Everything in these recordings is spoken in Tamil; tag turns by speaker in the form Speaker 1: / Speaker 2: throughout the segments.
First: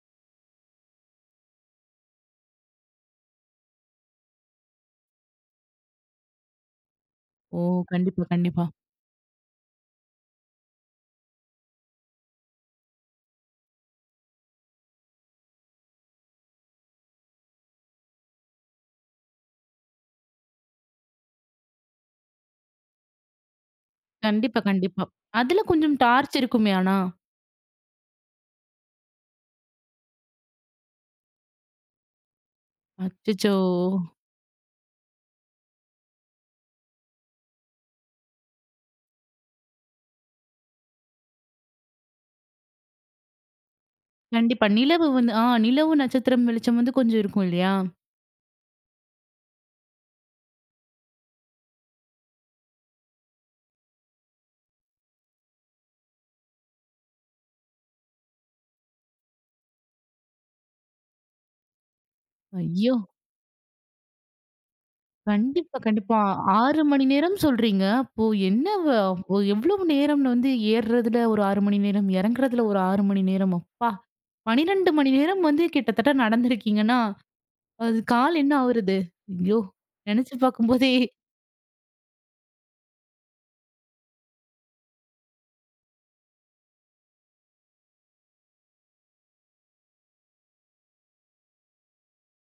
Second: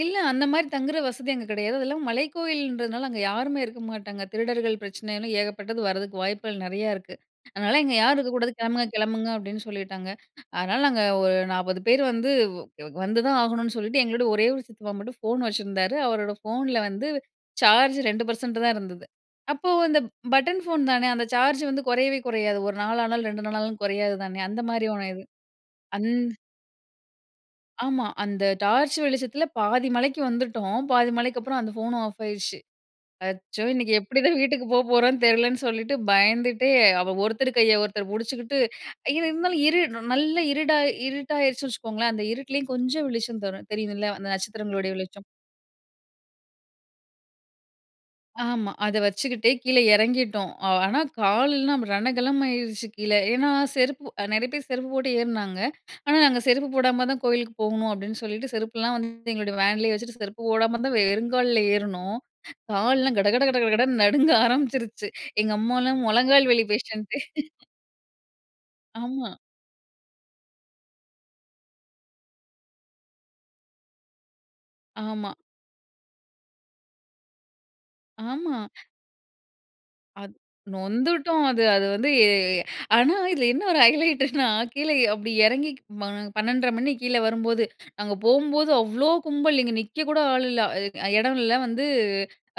Speaker 1: இல்ல அந்த மாரி தங்குற வசதி அங்க கிடையாது, அதெல்லாம் மலைக்கோயிலன்றதுனால அங்க யாருமே இருக்க மாட்டாங்க, திருடர்கள் பிரச்சனைன்னு ஏகப்பட்டது வரதுக்கு வாய்ப்புகள் நிறையா இருக்கு.
Speaker 2: ஓ!
Speaker 1: "அதனால இங்க யாரும்
Speaker 2: கண்டிப்பா
Speaker 1: இருக்க கூடாது,
Speaker 2: கண்டிப்பா.
Speaker 1: கிளம்புங்க கிளம்புங்க" அப்படின்னு சொல்லிட்டாங்க. அதனால நாங்க ஒரு 40 பேர் வ் வந்து வந்து தான் ஆகணுனு சொல்லிட்டு, எங்களோட ஒரே ஒரு சித்தப்பா மட்டும் ஃபோன் வச்சிருந்தாரு, அவரோட ஃபோன்ல வந்து சார்ஜ் 2% தான் இருந்தது. அப்போ அந்த பட்டன் ஃபோன் தான, அந்த சார்ஜ் வந்து குறையவே குறையாது 1 நாளானாலும் 2 நாளானாலும் குறையாது தானே. அந்த
Speaker 2: கண்டிப்பா
Speaker 1: மாரி
Speaker 2: கண்டிப்பா,
Speaker 1: ஒன்னு இது.
Speaker 2: அதில கொஞ்சம்
Speaker 1: அந்
Speaker 2: டார்ச் இருக்குமே, ஆனா!
Speaker 1: ஆமா அந்த டார்ச் வெளிச்சத்தில பாதி மலைக்கு வந்துட்டோம், பாதி மலைக்கப்பறம் அந்த போனும் ஆஃப் ஆயிடுச்சு.
Speaker 2: அச்சச்சோ!
Speaker 1: அச்சோ இன்னைக்கு எப்படி தான் வீட்டுக்கு போப்போறோனு தெரியலனு சொல்லிட்டு, பயந்துட்டே அவ ஒருத்தர் கையை ஒருத்தர் புடிச்சுக்கிட்டு இது இருந்தாலும் இரு ந நல்ல இருடா இருட்டாயிருச்சுன்னு வச்சுக்கோங்களேன், அந்த இருட்டிலயும் கொஞ்சம் வெளிச்சம் தரும் தெரியும்ல அந்த
Speaker 2: கண்டிப்பா,
Speaker 1: நட்சத்திரங்களுடைய
Speaker 2: நிலவு
Speaker 1: வெளிச்சம்.
Speaker 2: வந்து ஆ நிலவு, நட்சத்திரம் வெளிச்சம் வந்து கொஞ்சம் இருக்கும் இல்லையா?
Speaker 1: ஆமா, அதை வச்சுக்கிட்டே கீழ இறங்கிட்டோம். ஆ ஆனா கால் எல்லாம் ரணகலமாயிருச்சு கீழ. ஏன்னா செருப்பு அ நிறைய பேர் செருப்பு போட்டு ஏறினாங்க, ஆனா நாங்க செருப்பு போடாம தான் கோயிலுக்கு போகணும் அப்படின்னு சொல்லிட்டு, செருப்புலாம் வந்து எங்களுடைய வேன்லயே வச்சுட்டு, செருப்பு போடாம தான் வெறுங்கால்ல ஏறினோம்.
Speaker 2: ஐயோ!
Speaker 1: கால்லாம் கட கட கட கட கடன்னு நடுங்க ஆரம்பிச்சுருச்சு, எங்க
Speaker 2: கண்டிப்பா
Speaker 1: அம்மாலாம்
Speaker 2: கண்டிப்பா,
Speaker 1: முழங்கால் வலி
Speaker 2: 6 மணி
Speaker 1: பேஷண்ட்டு
Speaker 2: நேரம் சொல்றீங்க, அப்போ என்ன வ
Speaker 1: ஆமா.
Speaker 2: அப்போ எவ்வளவு நேரம்னு வந்து ஏறுறதில ஒரு 6 மணி நேரம், இறங்குறதில ஒரு 6 மணி நேரம், அப்பா! 12 மணி
Speaker 1: ஆமா.
Speaker 2: நேரம் வந்து கிட்டத்தட்ட நடந்திருக்கீங்கன்னா, அது கால் என்ன
Speaker 1: ஆமா.
Speaker 2: ஆவுறது? ஐயோ நினைச்சு
Speaker 1: அத்
Speaker 2: பார்க்கும்போதே
Speaker 1: நொந்துட்டோம் அது அது வந்து, ஏ ஆனா இதில என்ன ஒரு ஹைலைட்டுனா கீழ எ அப்படி இறங்கி ம 12:30 மணி கீழ வரும்போது. நாங்க போம்போது அவ்ளோ கும்பல், இங்க நிக்க கூட ஆள் இல்ல. அதுக்கு அ இடம் இல்ல வந்து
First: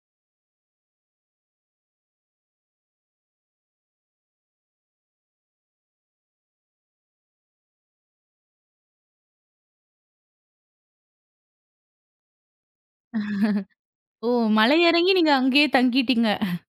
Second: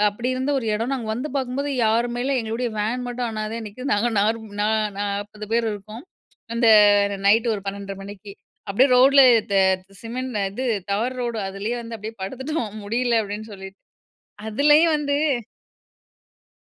Speaker 1: அப்படி இருந்த ஒரு இடம், நாங்க வந்து பார்க்கும்போது யாருமே இல்ல, எங்களுடைய வேன் மட்டும் அனாதையா நிக்குது, நாங்க நா நாப்பது பேர் இருக்கோம். அந்த நைட்டு ஒரு 12:30 ஏஎம் மணிக்கு. அப்படியே ரோட்ல தே சிமெண்ட் அ இது டவர் ரோடு, அதிலேயே வந்து அப்படியே படுத்துட்டோம் முடியல அப்படின்னு சொல்லி.
Speaker 2: ஓ! மலை
Speaker 1: அதுலேயும்
Speaker 2: இறங்கி
Speaker 1: வந்து
Speaker 2: நீங்க அங்கேயே தங்கிட்டீங்க.